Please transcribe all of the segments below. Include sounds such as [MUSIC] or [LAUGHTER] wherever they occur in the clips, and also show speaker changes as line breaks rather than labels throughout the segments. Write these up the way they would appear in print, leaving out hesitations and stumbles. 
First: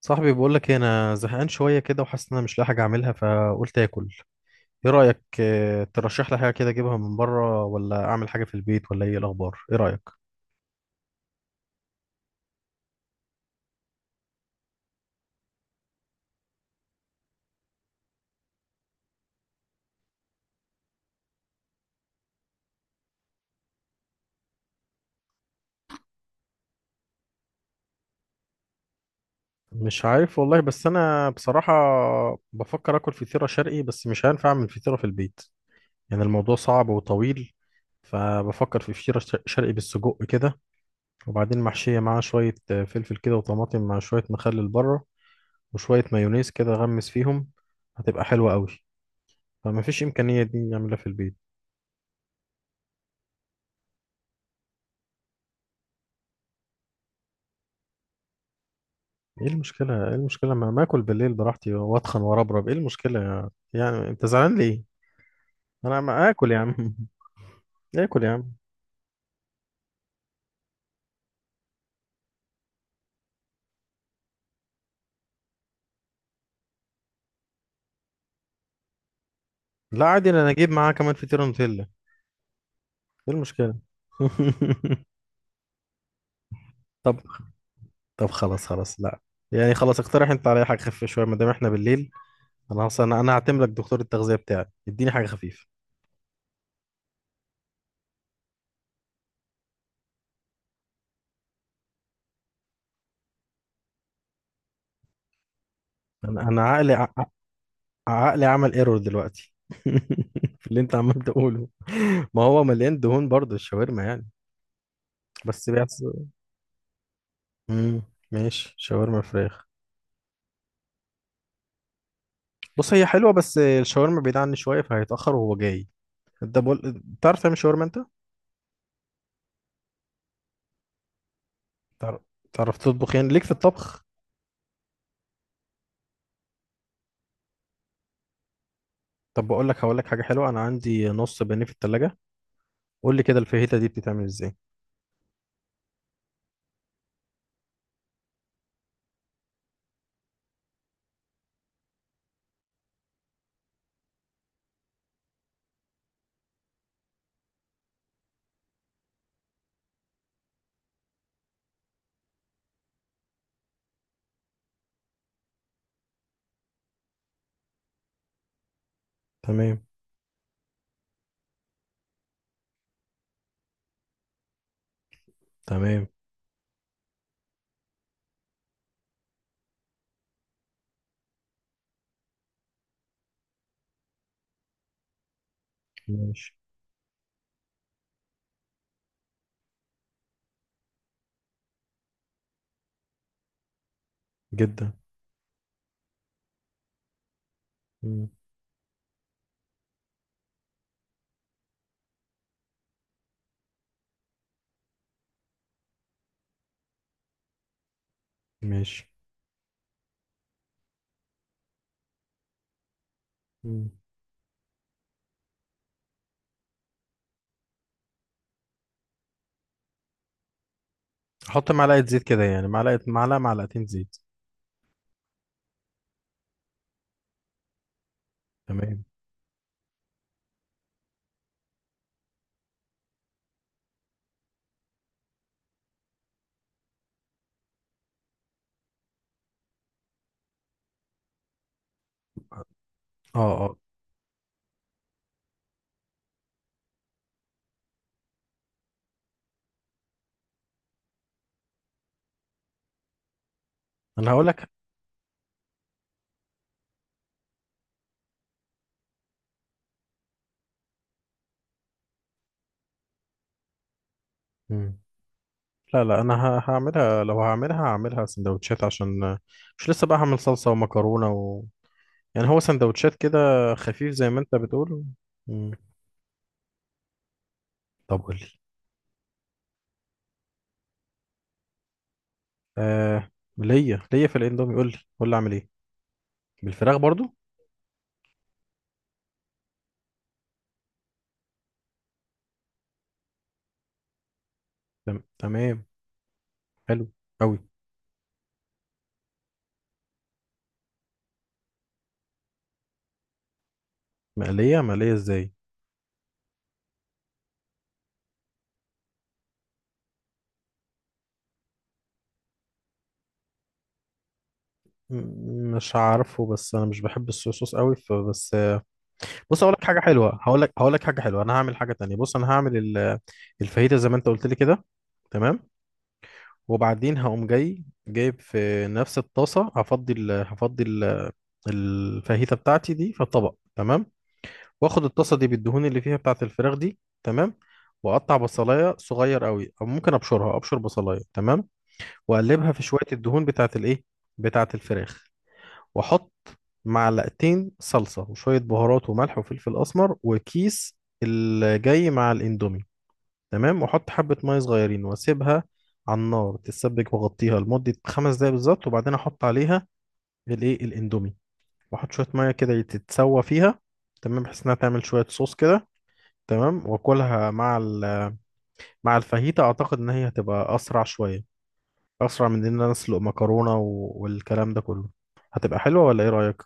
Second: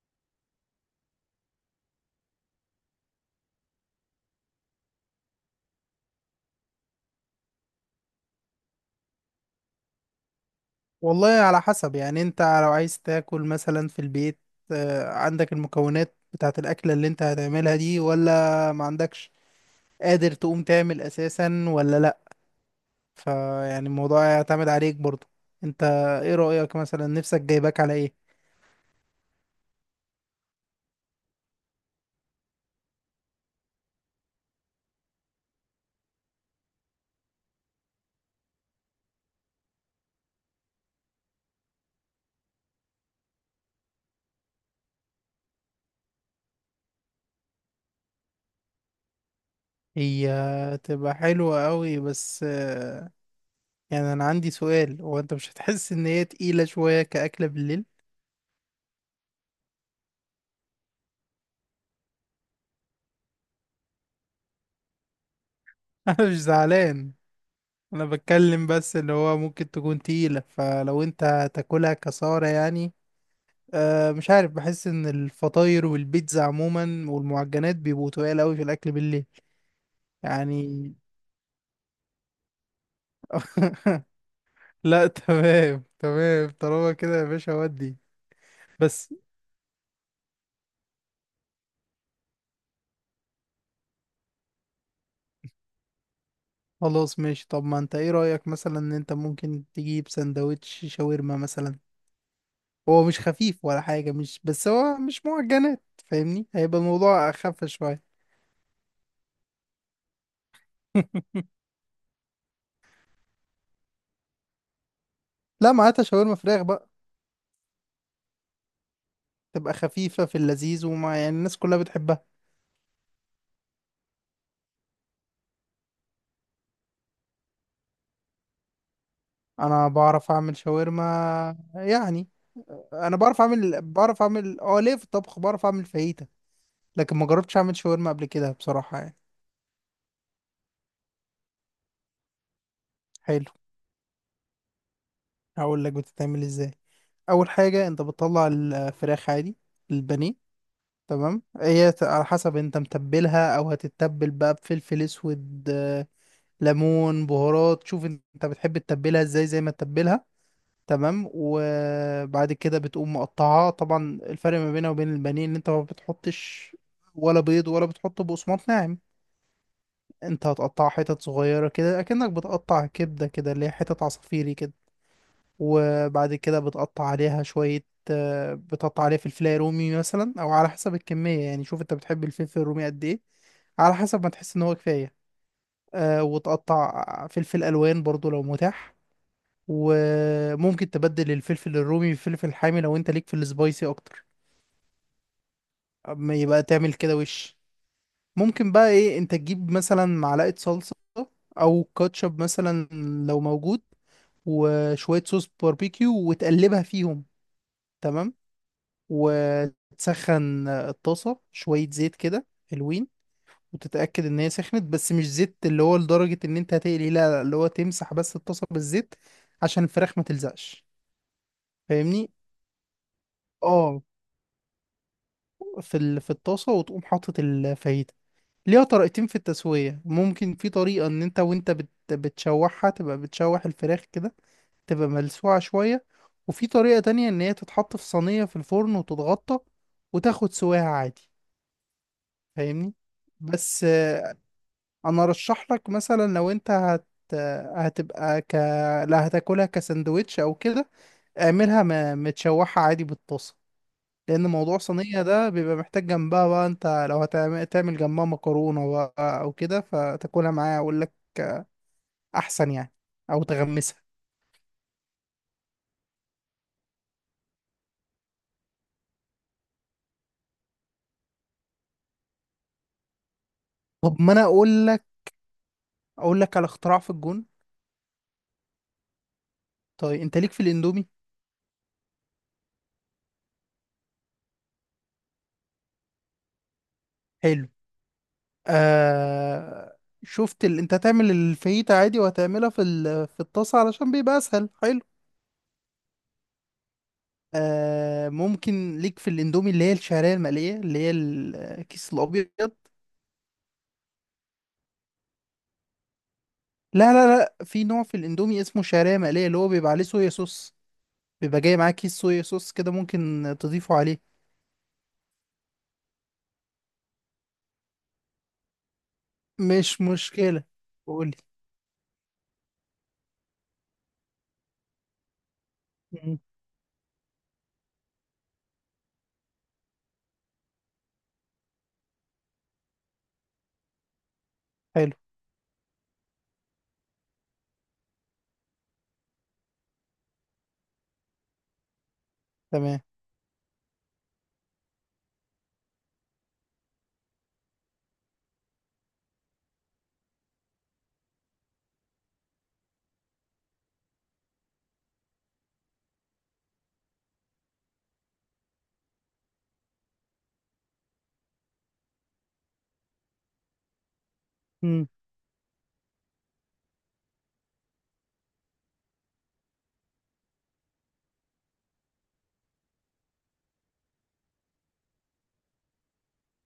صاحبي بقول لك انا زهقان شويه كده، وحاسس ان انا مش لاقي حاجه اعملها فقلت اكل. ايه رايك، ترشح لي حاجه كده اجيبها من بره، ولا اعمل حاجه في البيت، ولا ايه الاخبار؟ ايه رايك؟
والله، على حسب. يعني انت لو عايز تاكل مثلا في البيت، عندك المكونات بتاعت الأكلة اللي انت هتعملها دي ولا ما عندكش؟ قادر تقوم تعمل أساسا ولا لأ؟ فيعني الموضوع يعتمد عليك برضو انت. ايه رأيك مثلا؟ نفسك جايباك على ايه؟
مش عارف والله، بس انا بصراحه بفكر اكل فطيره شرقي، بس مش هينفع اعمل فطيره في البيت. يعني الموضوع صعب وطويل. فبفكر في فطيره شرقي بالسجق كده، وبعدين محشيه معاها شويه فلفل كده وطماطم، مع شويه مخلل بره، وشويه مايونيز كده غمس فيهم. هتبقى حلوه قوي. فما فيش
هي
امكانيه دي نعملها في
تبقى
البيت؟
حلوة قوي بس يعني انا عندي سؤال، هو انت مش هتحس ان هي تقيلة شوية كأكلة بالليل؟
ايه المشكلة؟ ايه المشكلة؟ ما ما اكل بالليل براحتي واتخن واربرب، ايه المشكلة يعني انت زعلان ليه؟ انا
[LAUGHS] انا
ما
مش
اكل يا عم. [LAUGHS]
زعلان، انا
اكل يا عم.
بتكلم بس اللي هو ممكن تكون تقيلة، فلو انت تاكلها كسارة يعني. أه مش عارف، بحس ان الفطاير والبيتزا عموما والمعجنات بيبقوا تقال اوي في الاكل بالليل.
لا عادي، انا
يعني
اجيب معاه كمان فطيرة نوتيلا. ايه المشكلة؟
[LAUGHS]
[LAUGHS]
لا، تمام تمام طالما كده
طب،
يا باشا ودي.
طب خلاص، خلاص
بس
لا. يعني خلاص، اقترح انت عليا حاجة خفيفة شوية ما دام احنا بالليل. انا اصلا، أنا هعتمد لك دكتور التغذية بتاعي، اديني حاجة خفيفة.
خلاص ماشي. طب ما انت ايه رأيك مثلا ان انت ممكن تجيب سندوتش شاورما مثلا؟ هو مش خفيف ولا حاجة، مش بس هو مش معجنات
انا
فاهمني،
انا
هيبقى
عقلي
الموضوع اخف شوية.
عقلي عمل ايرور دلوقتي [LAUGHS] في اللي انت عمال
[LAUGHS]
تقوله. ما هو مليان دهون برضه الشاورما يعني. بس
لا ما هاتها
بس.
شاورما فراخ بقى،
امم ماشي، شاورما فراخ.
تبقى خفيفة في اللذيذ، وما يعني الناس كلها بتحبها.
بص، هي حلوه بس الشاورما بعيد عني شويه، فهيتاخر وهو جاي. انت بقول تعرف تعمل شاورما انت؟
انا بعرف اعمل شاورما
تعرف
يعني.
تعرف تطبخ،
انا
يعني
بعرف
ليك في
اعمل
الطبخ؟
بعرف اعمل اه، ليه في الطبخ بعرف اعمل فاهيتا، لكن ما جربتش اعمل شاورما قبل كده بصراحة يعني.
طب بقول لك، هقول لك حاجه حلوه. انا عندي نص بانيه في التلاجة. قول لي كده،
حلو،
الفاهيتا دي بتتعمل ازاي؟
هقول لك بتتعمل ازاي. اول حاجة انت بتطلع الفراخ عادي، البانيه. تمام، على حسب انت متبلها او هتتبل بقى بفلفل اسود، ليمون، بهارات. شوف انت بتحب تتبلها ازاي، زي ما تتبلها. تمام، وبعد كده بتقوم مقطعها. طبعا الفرق ما بينها وبين البانيه ان انت ما بتحطش ولا بيض ولا بتحط بقسماط ناعم.
تمام.
انت هتقطع حتت صغيرة كده اكنك بتقطع كبدة كده، اللي هي حتت عصافيري كده.
تمام.
وبعد كده بتقطع عليها شوية. بتقطع عليها فلفلاية رومي مثلا، او على حسب الكمية يعني. شوف انت بتحب الفلفل الرومي قد ايه، على حسب ما تحس ان هو كفاية. أه،
ماشي.
وتقطع فلفل الوان برضو لو متاح. وممكن تبدل الفلفل الرومي بفلفل حامي لو انت ليك في السبايسي اكتر.
جدا.
اما يبقى تعمل كده وش،
مم.
ممكن بقى ايه انت تجيب مثلا معلقة صلصة، او كاتشب مثلا لو موجود، وشوية صوص باربيكيو وتقلبها فيهم. تمام،
ماشي.
وتسخن الطاسة شوية زيت كده حلوين.
مم.
وتتأكد ان هي سخنت، بس مش زيت اللي هو لدرجة ان انت هتقلي، لا لا، اللي هو تمسح بس الطاسة بالزيت عشان الفراخ ما تلزقش
احط معلقه زيت
فاهمني.
كده، يعني معلقه، معلقه معلقتين
اه،
زيت؟
في الطاسة، وتقوم حاطط الفاهيتا. ليها
تمام.
طريقتين في التسوية. ممكن في طريقة ان انت بتشوحها، تبقى بتشوح الفراخ كده، تبقى ملسوعة شوية. وفي طريقة تانية ان هي تتحط في صينية في الفرن وتتغطى وتاخد سواها عادي فاهمني.
اه اه،
بس انا ارشح لك مثلا لو انت هتبقى ك لا، هتاكلها كساندوتش او كده، متشوحة عادي بالطاسة.
انا
لان
هقول
موضوع صينيه ده بيبقى محتاج جنبها بقى. انت لو هتعمل جنبها مكرونه بقى او كده، فتاكلها معايا اقول لك احسن يعني، او تغمسها.
لك. لا لا، انا هعملها. لو هعملها، هعملها سندوتشات، عشان مش لسه بقى هعمل صلصة ومكرونة و... يعني هو سندوتشات كده، خفيف
طب
زي
ما
ما
انا
انت
اقول
بتقول.
لك،
مم.
اقول لك على اختراع في الجون.
طب قول لي.
طيب انت ليك في الاندومي؟
آه. ليا، في الاندومي؟ قول لي قول لي، اعمل ايه؟ بالفراخ برضو؟
حلو، آه. انت هتعمل الفاهيتا عادي وهتعملها في الطاسه علشان بيبقى اسهل. حلو
تمام. حلو قوي.
آه. ممكن ليك في الاندومي اللي هي الشعريه المقليه، اللي هي الكيس الابيض.
مقلية؟ مقلية ازاي؟
لا لا لا، في نوع في الاندومي اسمه شعريه مقليه، اللي هو بيبقى عليه صويا صوص، بيبقى جاي معاه كيس صويا صوص كده، ممكن تضيفه عليه.
مش عارفه، بس انا مش بحب الصوص قوي فبس. بص، اقول لك حاجه
مش
حلوه. هقول
مشكلة،
لك هقول لك حاجه
قولي.
حلوه. انا هعمل حاجه تانية. بص، انا هعمل الفاهيتا زي ما انت قلت لي كده. تمام.
مم.
وبعدين هقوم جاي جايب في نفس الطاسة، هفضي ال... الفاهيتة بتاعتي دي في طبق. تمام. واخد
حلو.
الطاسة دي بالدهون اللي فيها بتاعة الفراخ دي. تمام. واقطع بصلاية صغير قوي، او ممكن ابشرها، ابشر بصلاية. تمام. واقلبها في شوية
تمام.
الدهون بتاعة الايه، بتاعة الفراخ. واحط معلقتين صلصة، وشوية بهارات وملح وفلفل اسمر، وكيس الجاي مع الاندومي. تمام. وحط حبة مية صغيرين واسيبها على النار تتسبك، وغطيها لمدة خمس دقايق بالظبط. وبعدين احط عليها الايه، الاندومي. واحط شوية مية كده تتسوى فيها. تمام، بحيث انها تعمل
مم.
شوية صوص كده. تمام. واكلها مع مع الفاهيتا. اعتقد ان هي هتبقى اسرع شوية، اسرع من ان انا اسلق مكرونة والكلام ده كله. هتبقى حلوة ولا ايه رأيك؟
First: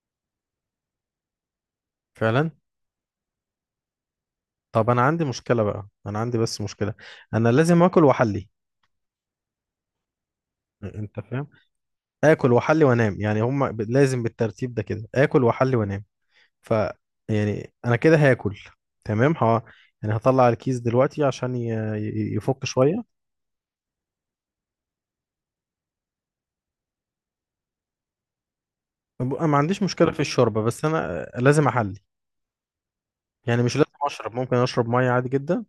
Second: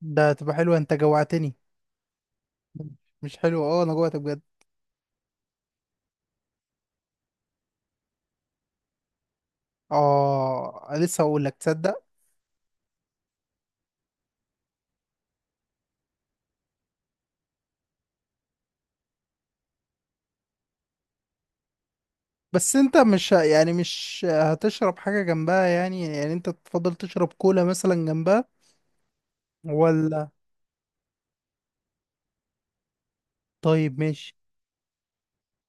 ده تبقى حلوة، انت جوعتني.
فعلا.
مش حلو، اه انا جوعت بجد.
طب انا عندي مشكلة بقى. انا عندي بس مشكلة، انا لازم اكل واحلي.
اه
انت
لسه هقول
فاهم؟
لك، تصدق.
اكل واحلي وانام، يعني هم لازم بالترتيب ده كده، اكل واحلي وانام. ف يعني انا كده هاكل. تمام. ه... يعني هطلع الكيس دلوقتي عشان يفك
بس انت
شويه.
مش ه- يعني مش هتشرب حاجة جنبها يعني؟ يعني انت تفضل تشرب كولا مثلا جنبها
ما عنديش مشكله في
ولا؟
الشوربه، بس انا لازم احلي. يعني مش لازم
طيب
اشرب،
ماشي.
ممكن اشرب ميه عادي جدا.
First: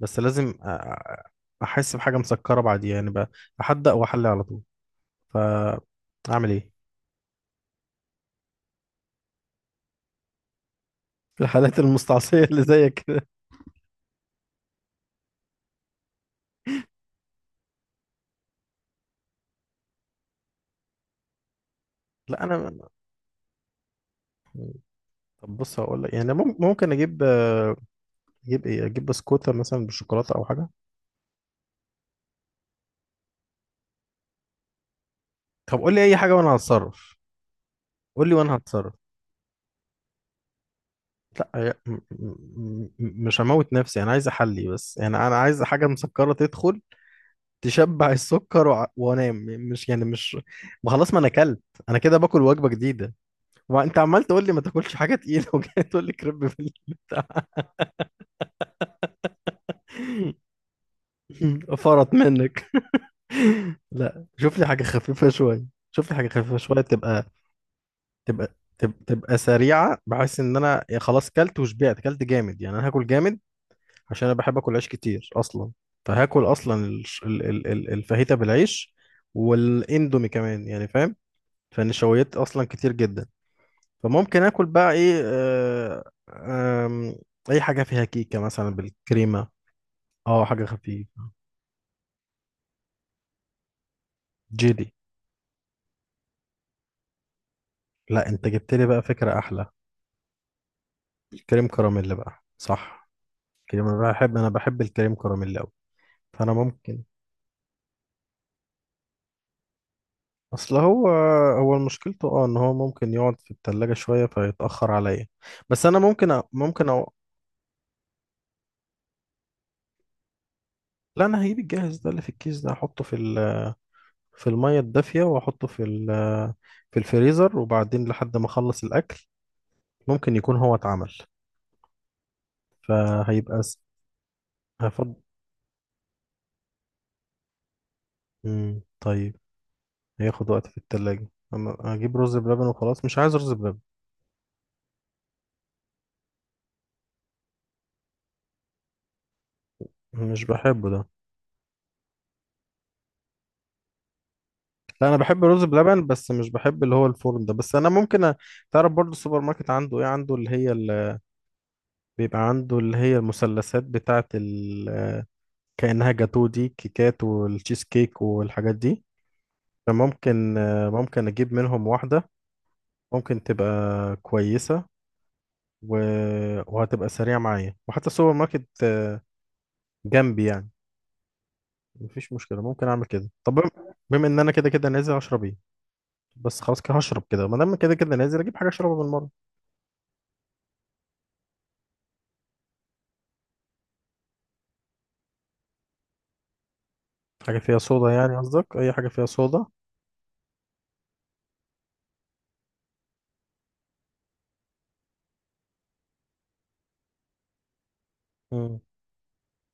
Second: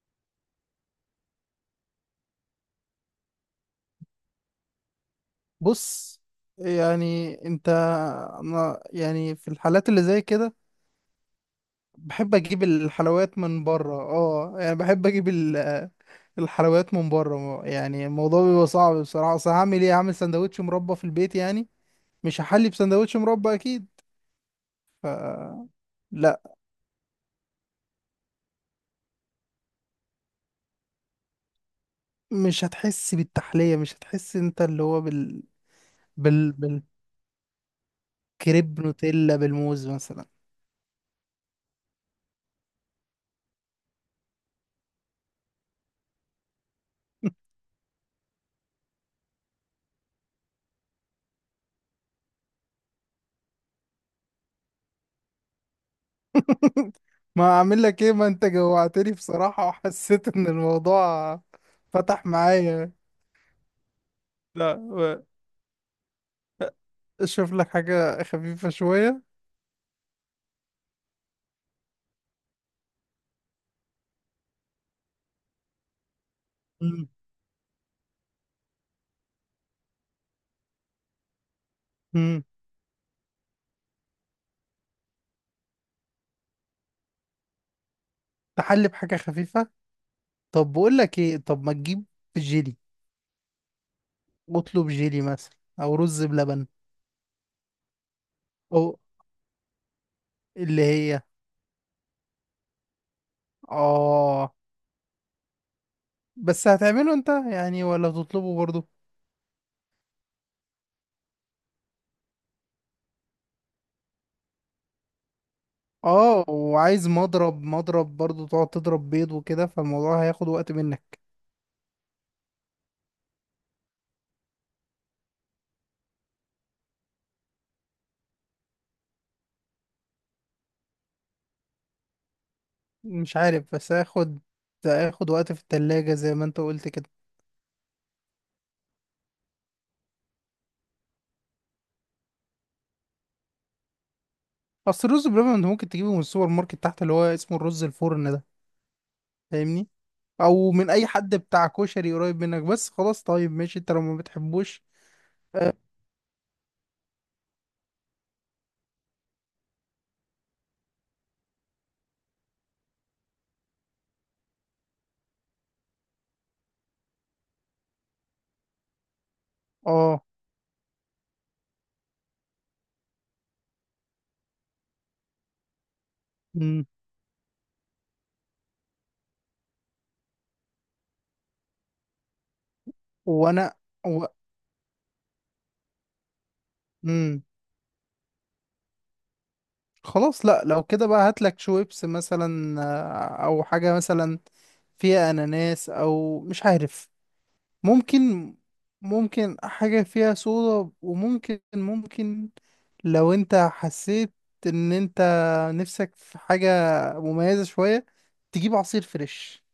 بس لازم احس بحاجه مسكره بعديها يعني بقى، احدق واحلي على طول. ف
بص،
اعمل ايه؟
يعني انت، انا يعني في الحالات اللي زي كده
في الحالات
بحب
المستعصيه اللي
اجيب
زيك كده؟
الحلويات من بره، اه يعني بحب اجيب الحلويات من بره. يعني الموضوع بيبقى صعب بصراحه. اصل هعمل ايه، هعمل سندوتش مربى في البيت يعني؟ مش
لا
هحلي
انا.
بسندوتش مربى اكيد.
طب بص، هقول لك يعني
لا،
ممكن اجيب. اجيب ايه؟ اجيب بسكوتة مثلا بالشوكولاتة او حاجة؟
مش هتحس بالتحليه. مش هتحس انت اللي هو
طب قول لي اي حاجة وانا
بال
هتصرف. قول لي وانا
بالكريب
هتصرف.
نوتيلا بالموز مثلا.
لا مش هموت نفسي، انا عايز احلي بس. يعني انا عايز حاجة مسكرة تدخل تشبع السكر وانام. مش يعني، مش ما خلاص، ما انا اكلت. انا كده باكل وجبة جديدة، وانت عمال تقول لي ما تاكلش حاجة تقيلة [LAUGHS] وجاي تقول لي كريب
[LAUGHS] ما
بالبتاع.
اعمل لك ايه، ما انت جوعتني بصراحه وحسيت ان الموضوع
[LAUGHS] فرط
فتح
منك.
معايا.
[LAUGHS] لا شوف لي حاجة
لا،
خفيفة شوية. شوف لي حاجة خفيفة شوية،
اشوف لك حاجه خفيفه شويه.
تبقى سريعه، بحيث ان انا يا خلاص كلت وشبعت. كلت جامد يعني، انا هاكل جامد، عشان انا بحب اكل عيش كتير اصلا. فهاكل اصلا الفاهيتا بالعيش والاندومي كمان، يعني فاهم؟ فالنشويات
مم.
اصلا كتير جدا. فممكن اكل بقى ايه؟ آم، اي حاجه فيها كيكه مثلا
تحلي بحاجة
بالكريمه.
خفيفة.
اه حاجه
طب بقول لك
خفيفه.
ايه، طب ما تجيب جيلي. اطلب
جيلي؟
جيلي مثلا او رز بلبن.
لا انت جبت لي
او
بقى فكره احلى،
اللي هي،
الكريم كراميل بقى، صح. كريم، انا بحب انا
اه.
بحب الكريم كراميل قوي. فانا
بس
ممكن.
هتعمله انت يعني ولا تطلبه برضو؟
اصل هو، هو مشكلته اه ان هو ممكن يقعد في التلاجة شوية فيتأخر عليا. بس انا ممكن أ...
اه،
ممكن
وعايز
أو...
مضرب برضو، تقعد تضرب بيض وكده، فالموضوع هياخد وقت منك.
لا انا هجيب الجاهز ده اللي في الكيس ده، احطه في ال... في المية الدافية، واحطه في ال... في الفريزر. وبعدين لحد ما اخلص الاكل ممكن يكون هو اتعمل.
مش
فهيبقى
عارف،
س...
بس هياخد
هفضل.
هياخد وقت في التلاجة زي ما انت قلت كده.
مم. طيب. هياخد وقت في التلاجة؟ اما اجيب رز بلبن، وخلاص. مش عايز رز بلبن،
اصل الرز بلبن انت ممكن تجيبه من السوبر ماركت تحت، اللي هو اسمه الرز الفرن ده، فاهمني.
مش
او
بحبه
من
ده.
اي حد بتاع كشري قريب منك. بس خلاص، طيب ماشي انت لو ما بتحبوش.
لا انا بحب الرز
اه.
بلبن، بس مش بحب اللي هو الفرن ده. بس انا ممكن أ... تعرف برضو السوبر ماركت عنده ايه؟ عنده اللي هي ال... بيبقى عنده اللي هي المثلثات بتاعه ال... كأنها جاتو، دي كيكات والتشيز كيك والحاجات دي.
آه.
فممكن ممكن اجيب منهم واحدة. ممكن تبقى كويسة و...
مم.
وهتبقى سريعة معايا. وحتى السوبر ماركت جنبي يعني، مفيش مشكلة. ممكن اعمل كده. طب
وانا،
بما
و...
ان انا كده كده نازل اشرب ايه، بس خلاص كده هشرب
مم.
كده ما دام كده كده نازل، اجيب حاجة اشربها بالمرة.
خلاص، لا لو كده بقى هاتلك شويبس مثلا، او حاجة مثلا فيها اناناس، او مش عارف.
حاجة فيها صودا يعني؟
ممكن
قصدك أي حاجة فيها
ممكن
صودا؟
حاجة فيها صودا وممكن لو انت حسيت ان انت نفسك في حاجة مميزة شوية، تجيب
مم.
عصير فريش.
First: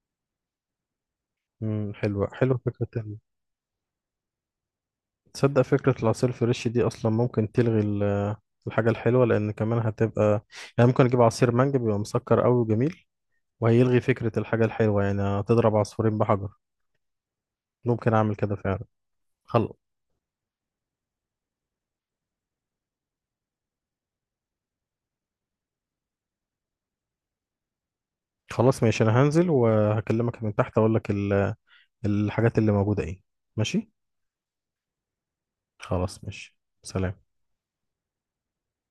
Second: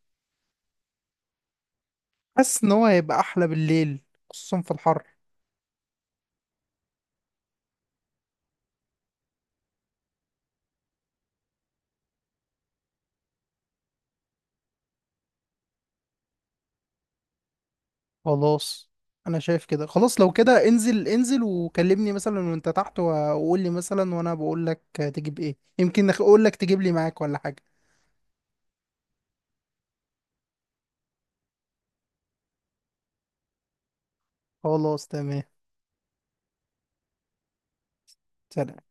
مم. حلوة، حلوة
حاسس ان
فكرة
هو
تانية.
هيبقى احلى بالليل، خصوصا في الحر.
تصدق فكرة العصير الفريش دي أصلا ممكن تلغي الحاجة الحلوة، لأن كمان هتبقى يعني، ممكن أجيب عصير مانجا بيبقى مسكر أوي وجميل، وهيلغي فكرة الحاجة الحلوة. يعني هتضرب عصفورين بحجر. ممكن أعمل كده فعلا.
خلاص، انا شايف
خل...
كده. خلاص لو كده انزل انزل وكلمني مثلا وانت تحت، وقول لي مثلا، وانا بقول لك تجيب ايه، يمكن اقول لك تجيب لي معاك ولا حاجة.
خلاص ماشي، أنا هنزل وهكلمك من تحت، أقول لك الحاجات اللي موجودة إيه. ماشي.
خلاص تمام.
خلاص ماشي، سلام.
سلام.